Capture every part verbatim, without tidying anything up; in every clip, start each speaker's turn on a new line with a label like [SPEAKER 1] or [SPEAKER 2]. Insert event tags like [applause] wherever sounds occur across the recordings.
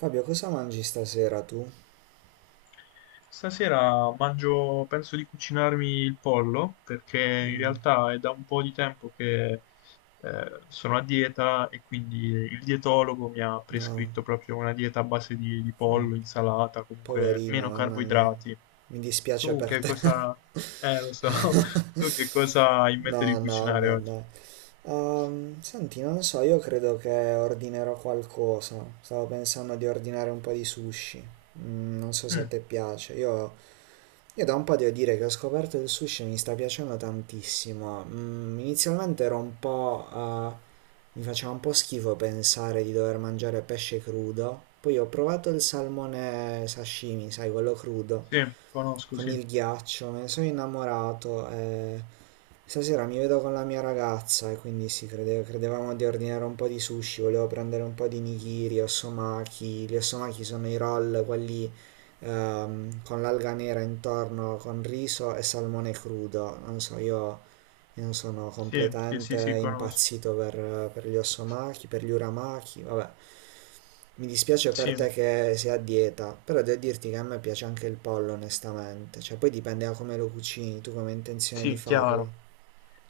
[SPEAKER 1] Fabio, cosa mangi stasera tu?
[SPEAKER 2] Stasera mangio, penso di cucinarmi il pollo perché in
[SPEAKER 1] Mm,
[SPEAKER 2] realtà è da un po' di tempo che eh, sono a dieta e quindi il dietologo mi ha
[SPEAKER 1] no,
[SPEAKER 2] prescritto proprio una dieta a base di, di
[SPEAKER 1] mm,
[SPEAKER 2] pollo, insalata, comunque
[SPEAKER 1] poverino,
[SPEAKER 2] meno
[SPEAKER 1] mamma mia.
[SPEAKER 2] carboidrati.
[SPEAKER 1] Mi dispiace
[SPEAKER 2] Tu
[SPEAKER 1] per
[SPEAKER 2] che
[SPEAKER 1] te.
[SPEAKER 2] cosa... Eh, lo so, [laughs] tu che cosa hai in mente di
[SPEAKER 1] No, no,
[SPEAKER 2] cucinare
[SPEAKER 1] beh,
[SPEAKER 2] oggi?
[SPEAKER 1] dai. Ehm, senti, non so, io credo che ordinerò qualcosa. Stavo pensando di ordinare un po' di sushi. Mm, non so se a
[SPEAKER 2] Mm,
[SPEAKER 1] te piace. Io, io da un po' devo dire che ho scoperto il sushi e mi sta piacendo tantissimo. Mm, inizialmente ero un po', eh, mi faceva un po' schifo pensare di dover mangiare pesce crudo. Poi ho provato il salmone sashimi, sai, quello crudo,
[SPEAKER 2] sì, conosco,
[SPEAKER 1] con
[SPEAKER 2] sì.
[SPEAKER 1] il ghiaccio, me ne sono innamorato. E... Stasera mi vedo con la mia ragazza e quindi sì, crede- credevamo di ordinare un po' di sushi, volevo prendere un po' di nigiri, osomaki. Gli osomaki sono i roll, quelli ehm, con l'alga nera intorno, con riso e salmone crudo. Non so, io io sono
[SPEAKER 2] Sì, sì,
[SPEAKER 1] completamente
[SPEAKER 2] sì, sì, conosco.
[SPEAKER 1] impazzito per, per gli Osomaki, per gli Uramaki, vabbè. Mi dispiace per
[SPEAKER 2] Sì,
[SPEAKER 1] te che sei a dieta, però devo dirti che a me piace anche il pollo, onestamente. Cioè, poi dipende da come lo cucini, tu come hai intenzione di
[SPEAKER 2] sì,
[SPEAKER 1] farlo.
[SPEAKER 2] chiaro.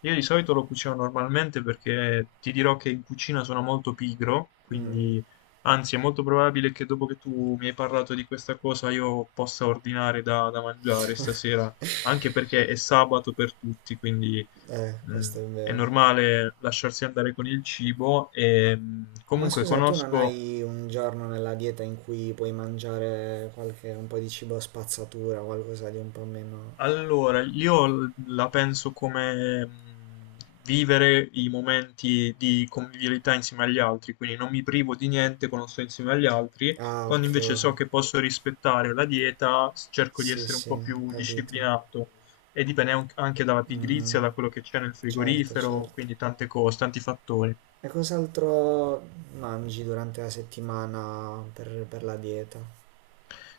[SPEAKER 2] Io di solito lo cucino normalmente perché ti dirò che in cucina sono molto pigro,
[SPEAKER 1] Mm,
[SPEAKER 2] quindi anzi è molto probabile che dopo che tu mi hai parlato di questa cosa io possa ordinare da, da mangiare stasera, anche perché è sabato per tutti, quindi
[SPEAKER 1] eh,
[SPEAKER 2] mh,
[SPEAKER 1] questo è
[SPEAKER 2] è
[SPEAKER 1] vero.
[SPEAKER 2] normale lasciarsi andare con il cibo e mh,
[SPEAKER 1] Ma
[SPEAKER 2] comunque
[SPEAKER 1] scusa, tu non
[SPEAKER 2] conosco.
[SPEAKER 1] hai un giorno nella dieta in cui puoi mangiare qualche, un po' di cibo spazzatura, qualcosa di un po' meno...
[SPEAKER 2] Allora, io l- la penso come mh, vivere i momenti di convivialità insieme agli altri, quindi non mi privo di niente quando sto insieme agli altri,
[SPEAKER 1] Ah,
[SPEAKER 2] quando
[SPEAKER 1] ok.
[SPEAKER 2] invece so che posso rispettare la dieta, s- cerco di
[SPEAKER 1] Sì,
[SPEAKER 2] essere un po'
[SPEAKER 1] sì,
[SPEAKER 2] più
[SPEAKER 1] capito.
[SPEAKER 2] disciplinato e dipende an- anche dalla
[SPEAKER 1] Mm, mm.
[SPEAKER 2] pigrizia, da quello che c'è nel
[SPEAKER 1] Certo,
[SPEAKER 2] frigorifero,
[SPEAKER 1] certo.
[SPEAKER 2] quindi tante cose, tanti fattori.
[SPEAKER 1] E cos'altro mangi durante la settimana per, per la dieta?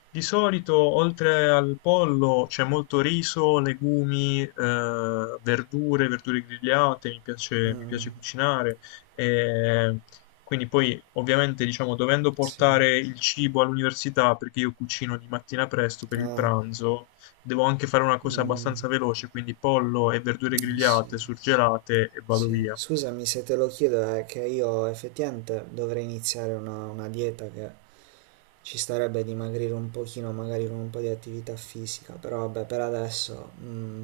[SPEAKER 2] Di solito, oltre al pollo, c'è molto riso, legumi, eh, verdure, verdure grigliate, mi piace, mi piace
[SPEAKER 1] Mm,
[SPEAKER 2] cucinare. E quindi poi, ovviamente, diciamo, dovendo
[SPEAKER 1] sì.
[SPEAKER 2] portare il cibo all'università, perché io cucino di mattina presto per il
[SPEAKER 1] Ah,
[SPEAKER 2] pranzo, devo anche fare una cosa
[SPEAKER 1] mm,
[SPEAKER 2] abbastanza veloce, quindi pollo e verdure
[SPEAKER 1] mm, sì,
[SPEAKER 2] grigliate, surgelate e vado
[SPEAKER 1] sì.
[SPEAKER 2] via.
[SPEAKER 1] Scusami se te lo chiedo, è che io effettivamente dovrei iniziare una, una dieta che ci starebbe dimagrire un pochino, magari con un po' di attività fisica, però vabbè, per adesso, mm,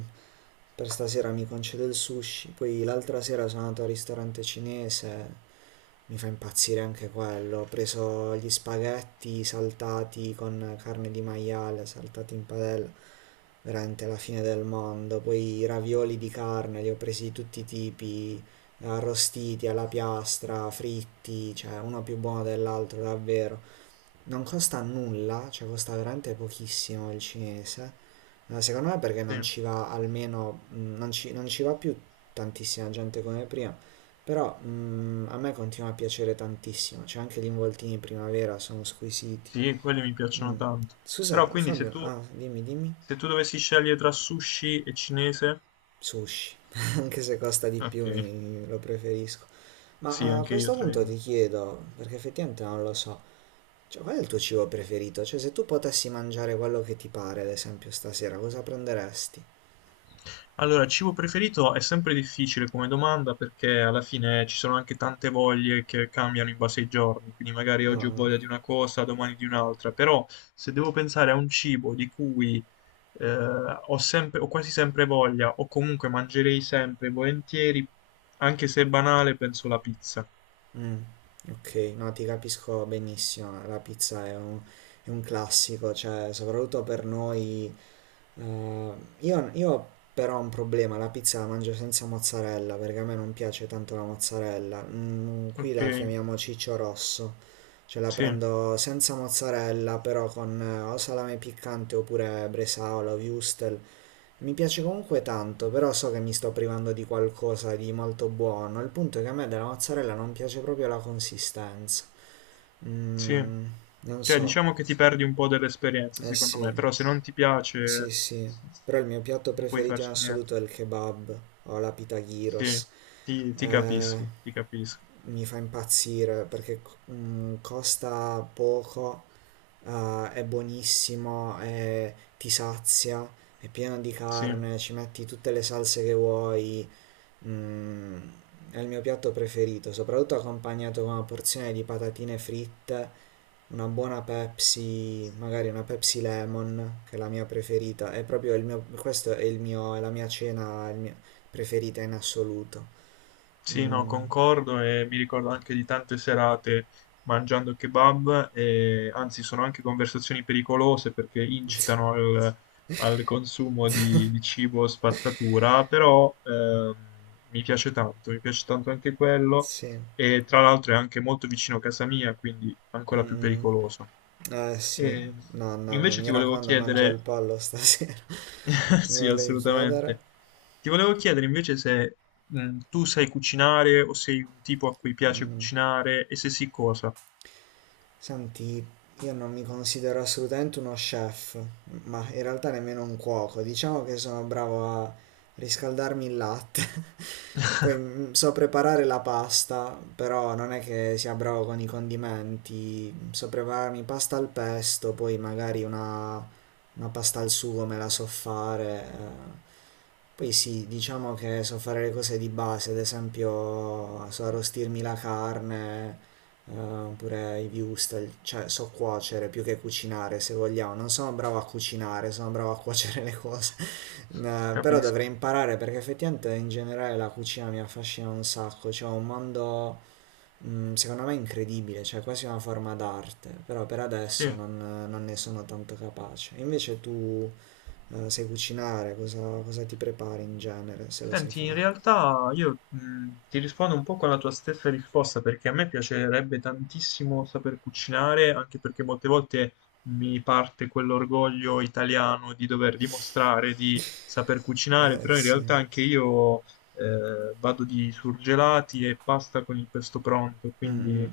[SPEAKER 1] per stasera mi concedo il sushi, poi l'altra sera sono andato al ristorante cinese, mi fa impazzire anche quello. Ho preso gli spaghetti saltati con carne di maiale, saltati in padella, veramente la fine del mondo. Poi i ravioli di carne, li ho presi di tutti i tipi, arrostiti alla piastra, fritti, cioè uno più buono dell'altro, davvero. Non costa nulla, cioè costa veramente pochissimo il cinese. Eh, Secondo me perché
[SPEAKER 2] Sì,
[SPEAKER 1] non ci va almeno, mh, non ci, non ci va più tantissima gente come prima, però mh, a me continua a piacere tantissimo, cioè anche gli involtini in primavera sono squisiti.
[SPEAKER 2] sì, quelle mi piacciono
[SPEAKER 1] Mm.
[SPEAKER 2] tanto. Però
[SPEAKER 1] Scusa
[SPEAKER 2] quindi se
[SPEAKER 1] Fabio,
[SPEAKER 2] tu,
[SPEAKER 1] ah, dimmi, dimmi.
[SPEAKER 2] se tu dovessi scegliere tra sushi e cinese...
[SPEAKER 1] Sushi, [laughs] anche se costa di più
[SPEAKER 2] Ok,
[SPEAKER 1] mi- lo preferisco.
[SPEAKER 2] sì,
[SPEAKER 1] Ma a
[SPEAKER 2] anche io
[SPEAKER 1] questo
[SPEAKER 2] tra i
[SPEAKER 1] punto ti
[SPEAKER 2] due.
[SPEAKER 1] chiedo, perché effettivamente non lo so, cioè, qual è il tuo cibo preferito? Cioè, se tu potessi mangiare quello che ti pare, ad esempio, stasera, cosa prenderesti?
[SPEAKER 2] Allora, cibo preferito è sempre difficile come domanda perché alla fine ci sono anche tante voglie che cambiano in base ai giorni, quindi magari oggi ho
[SPEAKER 1] Ah,
[SPEAKER 2] voglia di una cosa, domani di un'altra, però se devo pensare a un cibo di cui eh, ho sempre, ho quasi sempre voglia o comunque mangerei sempre volentieri, anche se è banale, penso la pizza.
[SPEAKER 1] mm, ok, no, ti capisco benissimo. La pizza è un, È un classico, cioè, soprattutto per noi. eh, io, io però ho un problema, la pizza la mangio senza mozzarella, perché a me non piace tanto la mozzarella. Mm, qui
[SPEAKER 2] Ok,
[SPEAKER 1] la chiamiamo ciccio rosso. Cioè la
[SPEAKER 2] sì.
[SPEAKER 1] prendo senza mozzarella, però con eh, o salame piccante oppure bresaola o wurstel. Mi piace comunque tanto, però so che mi sto privando di qualcosa di molto buono. Il punto è che a me della mozzarella non piace proprio la consistenza.
[SPEAKER 2] Sì.
[SPEAKER 1] Mm, Non
[SPEAKER 2] Cioè,
[SPEAKER 1] so.
[SPEAKER 2] diciamo che ti perdi un po' dell'esperienza,
[SPEAKER 1] Eh
[SPEAKER 2] secondo
[SPEAKER 1] sì,
[SPEAKER 2] me, però se non ti
[SPEAKER 1] sì,
[SPEAKER 2] piace
[SPEAKER 1] sì. Però il mio piatto
[SPEAKER 2] non puoi
[SPEAKER 1] preferito in
[SPEAKER 2] farci niente.
[SPEAKER 1] assoluto è il kebab o la pita
[SPEAKER 2] Sì,
[SPEAKER 1] gyros.
[SPEAKER 2] ti, ti
[SPEAKER 1] Eh,
[SPEAKER 2] capisco, ti capisco.
[SPEAKER 1] mi fa impazzire perché mm, costa poco, eh, è buonissimo, è- ti sazia, è pieno di
[SPEAKER 2] Sì.
[SPEAKER 1] carne, ci metti tutte le salse che vuoi. Mm, è il mio piatto preferito, soprattutto accompagnato con una porzione di patatine fritte, una buona Pepsi, magari una Pepsi Lemon, che è la mia preferita. È proprio il mio, questo è il mio, è la mia cena, il mio- preferita in assoluto.
[SPEAKER 2] Sì, no,
[SPEAKER 1] Mm,
[SPEAKER 2] concordo e mi ricordo anche di tante serate mangiando kebab e anzi sono anche conversazioni pericolose perché incitano al, al consumo di, di cibo spazzatura, però ehm, mi piace tanto, mi piace tanto anche quello
[SPEAKER 1] sì.
[SPEAKER 2] e tra l'altro è anche molto vicino a casa mia, quindi
[SPEAKER 1] Mm,
[SPEAKER 2] ancora più
[SPEAKER 1] mm.
[SPEAKER 2] pericoloso.
[SPEAKER 1] Eh sì,
[SPEAKER 2] E
[SPEAKER 1] no, no,
[SPEAKER 2] invece
[SPEAKER 1] mi
[SPEAKER 2] ti volevo
[SPEAKER 1] raccomando, mangia il
[SPEAKER 2] chiedere.
[SPEAKER 1] pollo stasera. [laughs]
[SPEAKER 2] [laughs]
[SPEAKER 1] Mi
[SPEAKER 2] Sì,
[SPEAKER 1] volevi chiedere?
[SPEAKER 2] assolutamente. Ti volevo chiedere invece se mm, tu sai cucinare o sei un tipo a cui piace
[SPEAKER 1] Mm.
[SPEAKER 2] cucinare e se sì cosa.
[SPEAKER 1] Senti, io non mi considero assolutamente uno chef, ma in realtà nemmeno un cuoco. Diciamo che sono bravo a riscaldarmi il latte. [laughs] Poi
[SPEAKER 2] [laughs]
[SPEAKER 1] mm, so preparare la pasta, però non è che sia bravo con i condimenti. So prepararmi pasta al pesto, poi magari una, una pasta al sugo me la so fare. Eh. Poi sì, diciamo che so fare le cose di base, ad esempio so arrostirmi la carne, eh, pure i viewstel, cioè so cuocere più che cucinare se vogliamo, non sono bravo a cucinare, sono bravo a cuocere le cose, [laughs] eh, però
[SPEAKER 2] Capisco.
[SPEAKER 1] dovrei imparare perché effettivamente in generale la cucina mi affascina un sacco, cioè è un mondo mm, secondo me incredibile, cioè quasi una forma d'arte, però per adesso
[SPEAKER 2] Sì.
[SPEAKER 1] non, non ne sono tanto capace. Invece tu eh, sai cucinare, cosa, cosa ti prepari in genere se lo sai
[SPEAKER 2] Senti, in
[SPEAKER 1] fare?
[SPEAKER 2] realtà io mh, ti rispondo un po' con la tua stessa risposta perché a me piacerebbe tantissimo saper cucinare, anche perché molte volte mi parte quell'orgoglio italiano di dover dimostrare di saper
[SPEAKER 1] [laughs]
[SPEAKER 2] cucinare,
[SPEAKER 1] Eh
[SPEAKER 2] però in
[SPEAKER 1] sì,
[SPEAKER 2] realtà anche io eh, vado di surgelati e pasta con il pesto pronto,
[SPEAKER 1] mm, mm.
[SPEAKER 2] quindi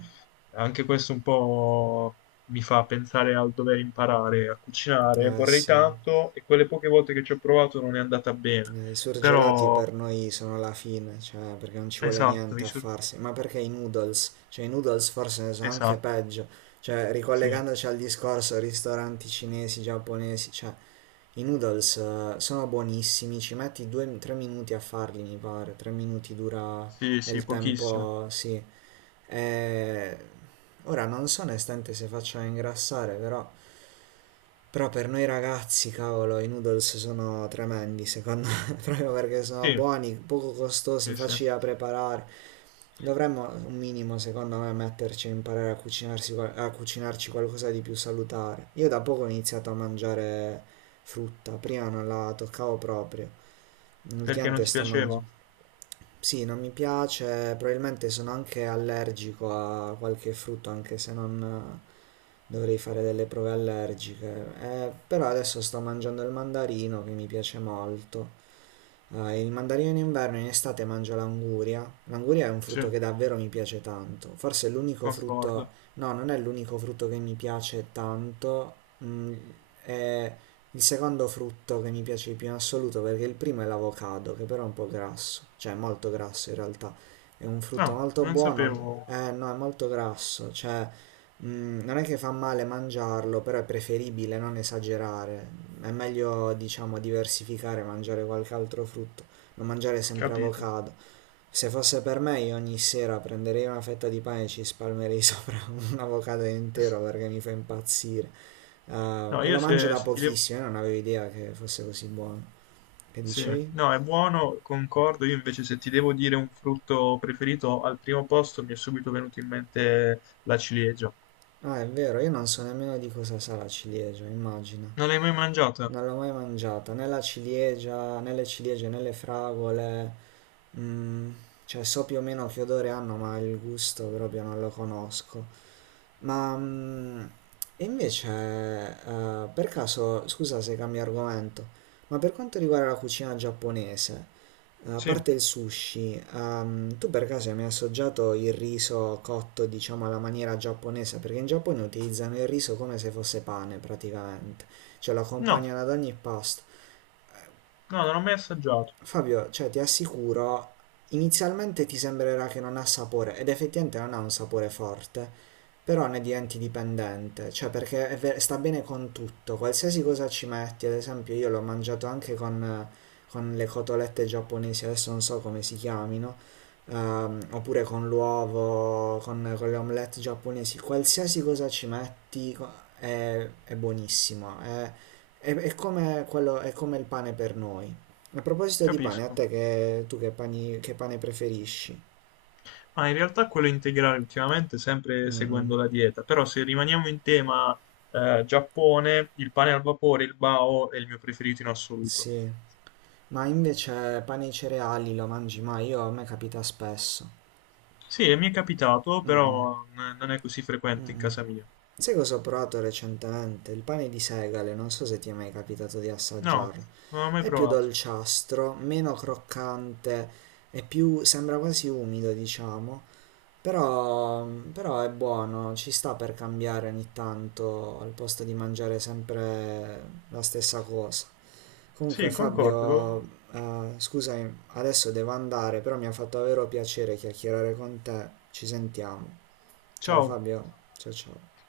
[SPEAKER 2] anche questo un po' mi fa pensare al dover imparare a cucinare.
[SPEAKER 1] Eh
[SPEAKER 2] Vorrei
[SPEAKER 1] sì.
[SPEAKER 2] tanto e quelle poche volte che ci ho provato non è andata bene,
[SPEAKER 1] Eh, i surgelati
[SPEAKER 2] però...
[SPEAKER 1] per noi sono la fine, cioè perché non ci vuole
[SPEAKER 2] Esatto,
[SPEAKER 1] niente
[SPEAKER 2] i
[SPEAKER 1] a
[SPEAKER 2] sur-
[SPEAKER 1] farsi, ma perché i noodles? Cioè i noodles forse ne sono anche
[SPEAKER 2] esatto,
[SPEAKER 1] peggio, cioè
[SPEAKER 2] sì,
[SPEAKER 1] ricollegandoci al discorso ristoranti cinesi, giapponesi, cioè i noodles eh, sono buonissimi, ci metti due o tre minuti a farli mi pare, 3 minuti dura
[SPEAKER 2] sì,
[SPEAKER 1] è
[SPEAKER 2] sì,
[SPEAKER 1] il
[SPEAKER 2] pochissimo.
[SPEAKER 1] tempo, sì. E... Ora non so onestamente se faccia ingrassare, però però per noi ragazzi, cavolo, i noodles sono tremendi, secondo me, [laughs] proprio perché sono
[SPEAKER 2] Sì,
[SPEAKER 1] buoni, poco costosi,
[SPEAKER 2] sì, sì,
[SPEAKER 1] facili da preparare. Dovremmo un minimo, secondo me, metterci a imparare a, cucinarsi qual- a cucinarci qualcosa di più salutare. Io da poco ho iniziato a mangiare frutta, prima non la toccavo proprio.
[SPEAKER 2] perché non
[SPEAKER 1] Ultimamente
[SPEAKER 2] ti
[SPEAKER 1] sto
[SPEAKER 2] piaceva?
[SPEAKER 1] mangiando. Sì, non mi piace, probabilmente sono anche allergico a qualche frutto, anche se non eh, dovrei fare delle prove allergiche. Eh, però adesso sto mangiando il mandarino che mi piace molto. Ah, il mandarino in inverno e in estate mangio l'anguria. L'anguria è un
[SPEAKER 2] Sì,
[SPEAKER 1] frutto che davvero mi piace tanto. Forse è l'unico frutto,
[SPEAKER 2] concordo.
[SPEAKER 1] no, non è l'unico frutto che mi piace tanto, mm, è il secondo frutto che mi piace di più in assoluto perché il primo è l'avocado, che però è un po' grasso, cioè è molto grasso in realtà. È un
[SPEAKER 2] No,
[SPEAKER 1] frutto molto
[SPEAKER 2] non
[SPEAKER 1] buono,
[SPEAKER 2] sapevo,
[SPEAKER 1] eh no, è molto grasso, cioè mm, non è che fa male mangiarlo, però è preferibile non esagerare. È meglio, diciamo, diversificare, mangiare qualche altro frutto, non mangiare sempre
[SPEAKER 2] capito.
[SPEAKER 1] avocado. Se fosse per me, io ogni sera prenderei una fetta di pane e ci spalmerei [laughs] sopra un avocado intero perché mi fa impazzire. Eh,
[SPEAKER 2] No,
[SPEAKER 1] e
[SPEAKER 2] io
[SPEAKER 1] lo
[SPEAKER 2] se,
[SPEAKER 1] mangio da
[SPEAKER 2] se ti devo...
[SPEAKER 1] pochissimo, io non avevo idea che fosse così buono. Che
[SPEAKER 2] Sì,
[SPEAKER 1] dicevi?
[SPEAKER 2] no, è buono, concordo, io invece se ti devo dire un frutto preferito, al primo posto mi è subito venuto in mente la ciliegia.
[SPEAKER 1] Ah, è vero, io non so nemmeno di cosa sa la ciliegia, immagina.
[SPEAKER 2] Non l'hai mai mangiata?
[SPEAKER 1] Non l'ho mai mangiata, né la ciliegia, né le ciliegie, né le fragole. Mm, cioè so più o meno che odore hanno, ma il gusto proprio non lo conosco. Ma mm, e invece, eh, per caso, scusa se cambio argomento, ma per quanto riguarda la cucina giapponese, eh, a
[SPEAKER 2] Sì.
[SPEAKER 1] parte il sushi, ehm, tu per caso hai mai assaggiato il riso cotto, diciamo, alla maniera giapponese? Perché in Giappone utilizzano il riso come se fosse pane, praticamente. Cioè lo
[SPEAKER 2] No,
[SPEAKER 1] accompagnano ad ogni pasto.
[SPEAKER 2] no, non l'ho mai assaggiato,
[SPEAKER 1] Fabio, cioè, ti assicuro, inizialmente ti sembrerà che non ha sapore, ed effettivamente non ha un sapore forte, però ne diventi dipendente, cioè perché è ver- sta bene con tutto, qualsiasi cosa ci metti, ad esempio io l'ho mangiato anche con, con le cotolette giapponesi, adesso non so come si chiamino, ehm, oppure con l'uovo, con, con le omelette giapponesi, qualsiasi cosa ci metti co- è, è buonissimo, è, è- è come quello- è come il pane per noi. A proposito di pane, a
[SPEAKER 2] capisco.
[SPEAKER 1] te che tu che, pani- che pane preferisci?
[SPEAKER 2] Ma in realtà quello integrale ultimamente sempre
[SPEAKER 1] Mm,
[SPEAKER 2] seguendo la dieta, però se rimaniamo in tema eh, Giappone, il pane al vapore, il bao è il mio preferito in assoluto.
[SPEAKER 1] sì, ma invece pane e cereali lo mangi mai? Io a me capita spesso.
[SPEAKER 2] Sì, mi è capitato,
[SPEAKER 1] Mm,
[SPEAKER 2] però n- non è così frequente in
[SPEAKER 1] mm.
[SPEAKER 2] casa mia.
[SPEAKER 1] Sai cosa ho provato recentemente? Il pane di segale, non so se ti è mai capitato di
[SPEAKER 2] No,
[SPEAKER 1] assaggiarlo.
[SPEAKER 2] non l'ho mai
[SPEAKER 1] È più
[SPEAKER 2] provato.
[SPEAKER 1] dolciastro, meno croccante e più, sembra quasi umido, diciamo. Però, però è buono, ci sta per cambiare ogni tanto al posto di mangiare sempre la stessa cosa. Comunque
[SPEAKER 2] Sì,
[SPEAKER 1] Fabio,
[SPEAKER 2] concordo.
[SPEAKER 1] eh, scusami, adesso devo andare, però mi ha fatto davvero piacere chiacchierare con te. Ci sentiamo. Ciao
[SPEAKER 2] Ciao.
[SPEAKER 1] Fabio, ciao ciao.